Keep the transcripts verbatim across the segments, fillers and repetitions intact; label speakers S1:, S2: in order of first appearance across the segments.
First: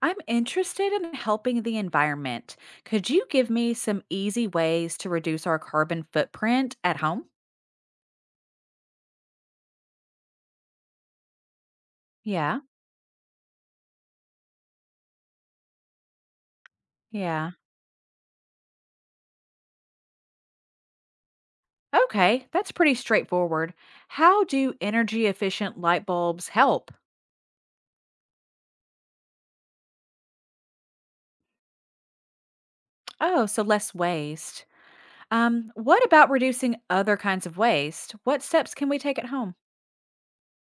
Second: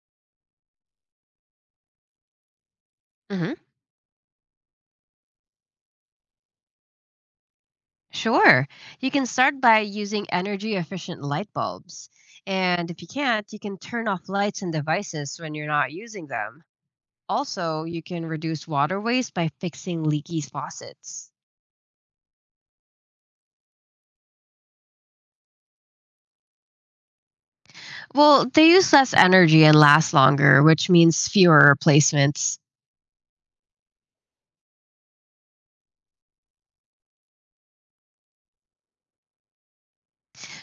S1: I'm interested in helping the environment. Could you give
S2: hmm
S1: me some easy ways to reduce our carbon footprint at home?
S2: Sure. You can start by using energy efficient light bulbs.
S1: Yeah,
S2: And if you can't, you can turn off lights and devices when you're not using them.
S1: yeah.
S2: Also, you can reduce water waste by fixing leaky faucets.
S1: Okay, that's pretty straightforward. How do energy efficient light bulbs help?
S2: Well, they use less energy and last longer, which means fewer replacements.
S1: Oh, so less waste. Um, what about reducing other kinds of waste? What steps can we take at home?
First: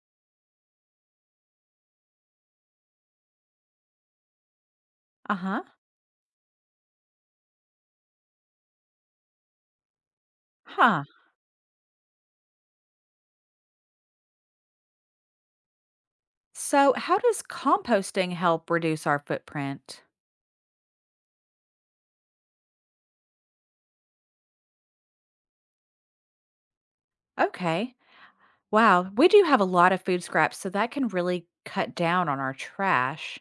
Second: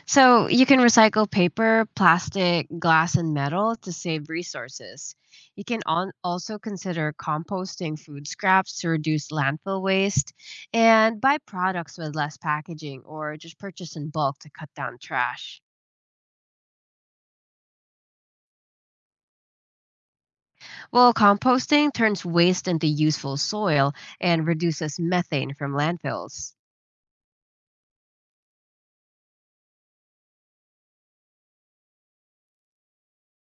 S2: So you can recycle paper, plastic, glass, and metal to save resources.
S1: Uh
S2: You
S1: huh.
S2: can on, also consider composting food scraps to reduce landfill waste
S1: Huh.
S2: and buy products with less packaging or just purchase in bulk to cut down trash.
S1: So, how does composting help reduce our footprint?
S2: Well, composting turns waste into useful soil and reduces methane from landfills.
S1: Okay. Wow, we do have a lot of food scraps, so that can really cut down on our trash.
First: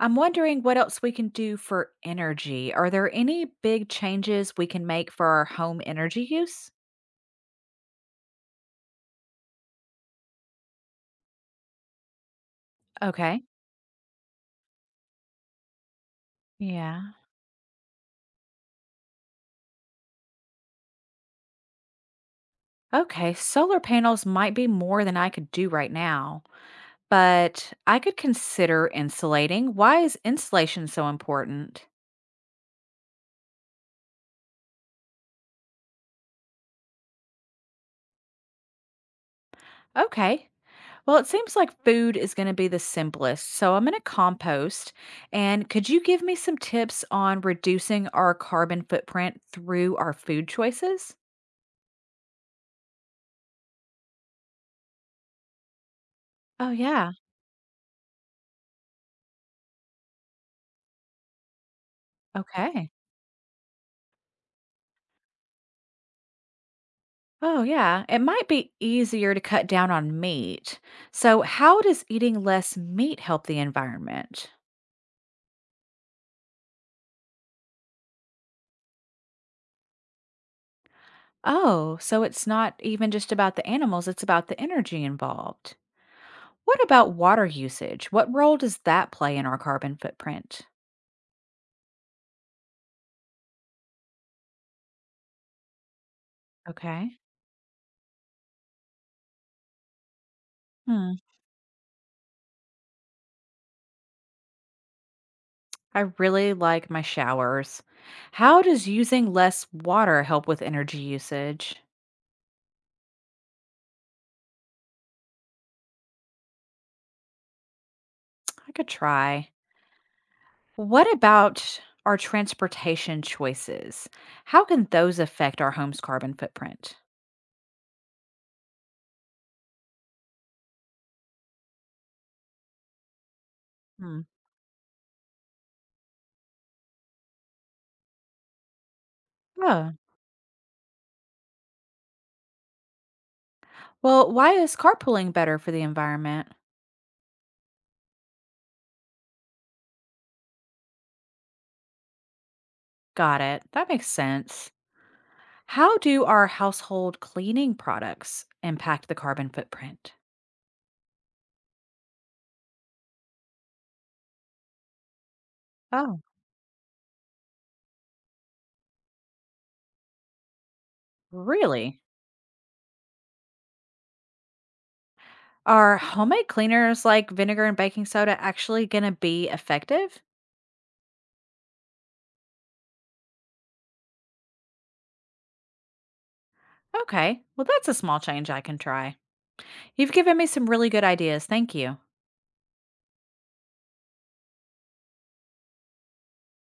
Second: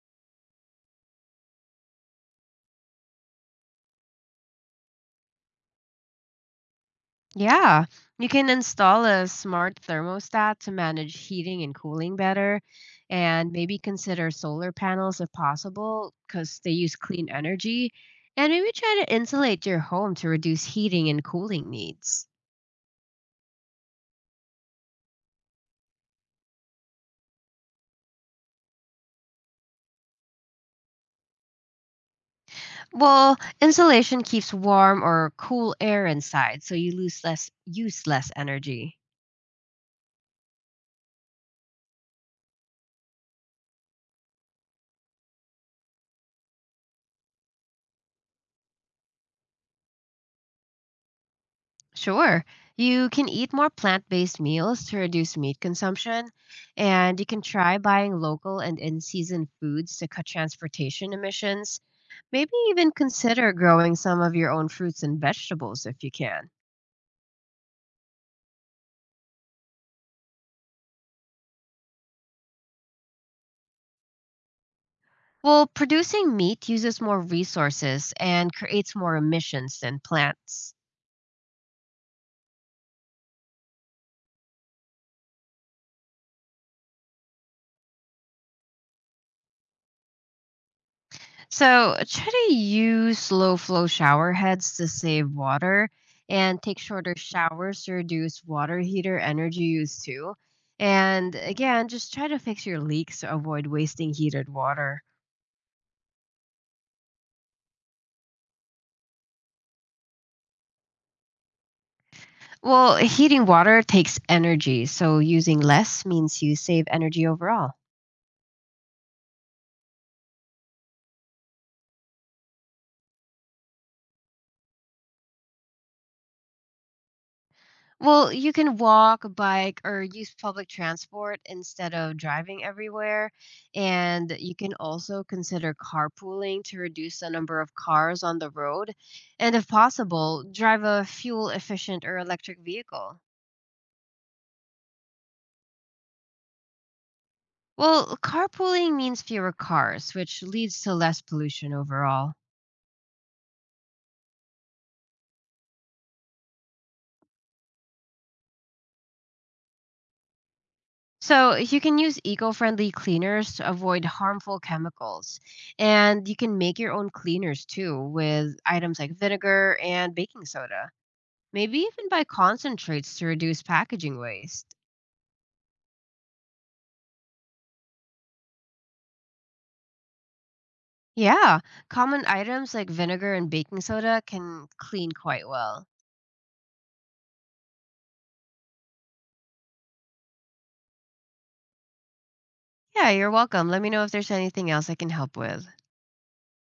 S1: I'm wondering what else we can do for energy. Are there any big changes we can make for our home energy use?
S2: Yeah, you can install a smart thermostat to manage heating and cooling better,
S1: Okay.
S2: and maybe consider solar panels if possible because they use
S1: Yeah.
S2: clean energy. And maybe try to insulate your home to reduce heating and cooling needs.
S1: Okay, solar panels might be more than I could do right now, but I could consider insulating. Why is insulation so important?
S2: Well, insulation keeps warm or cool air inside, so you lose less use less energy.
S1: Okay, well, it seems like food is going to be the simplest. So I'm going to compost. And could you give me some tips on reducing our carbon footprint through our food choices?
S2: Sure. You can eat more plant based meals to reduce meat consumption,
S1: Oh, yeah.
S2: and you can try buying local and in season foods to cut transportation emissions. Maybe even
S1: Okay.
S2: consider growing some of your own fruits and vegetables if you can.
S1: Oh, yeah. It might be easier to cut down on meat. So, how does eating less meat help the environment?
S2: Well, producing meat uses more resources and creates more emissions than plants.
S1: Oh, so it's not even just about the animals, it's about the energy involved. What about water usage? What role does that play in our carbon footprint?
S2: So try to use low flow shower heads to save water and take shorter
S1: Okay.
S2: showers to reduce water heater energy use too. And again, just try to fix your leaks to avoid wasting heated water.
S1: I really like my showers. How does using less water help with energy usage?
S2: Well, heating water takes energy, so using less means you save energy overall.
S1: I could try. What about our transportation choices? How can those affect our home's carbon footprint?
S2: Well, you can walk, bike, or use public transport instead of driving everywhere.
S1: Hmm.
S2: And you can also consider carpooling to reduce the number of cars on the road. And if
S1: Oh,
S2: possible, drive a fuel efficient or electric vehicle.
S1: well, why is carpooling better for the environment?
S2: Well, carpooling means fewer cars, which leads to less pollution overall.
S1: Got it. That makes sense. How do our household cleaning products impact the carbon footprint?
S2: So you can use eco-friendly cleaners to avoid harmful chemicals.
S1: Oh,
S2: And you can make your own cleaners too with items like vinegar and baking soda. Maybe
S1: really?
S2: even buy concentrates to reduce packaging waste.
S1: Are homemade cleaners like vinegar and baking soda actually going to be effective?
S2: Yeah, common items like vinegar and baking soda can clean quite well.
S1: Okay, well, that's a small change I can try. You've given me some really good ideas. Thank you.
S2: Yeah, you're welcome. Let me know if there's anything else I can help with.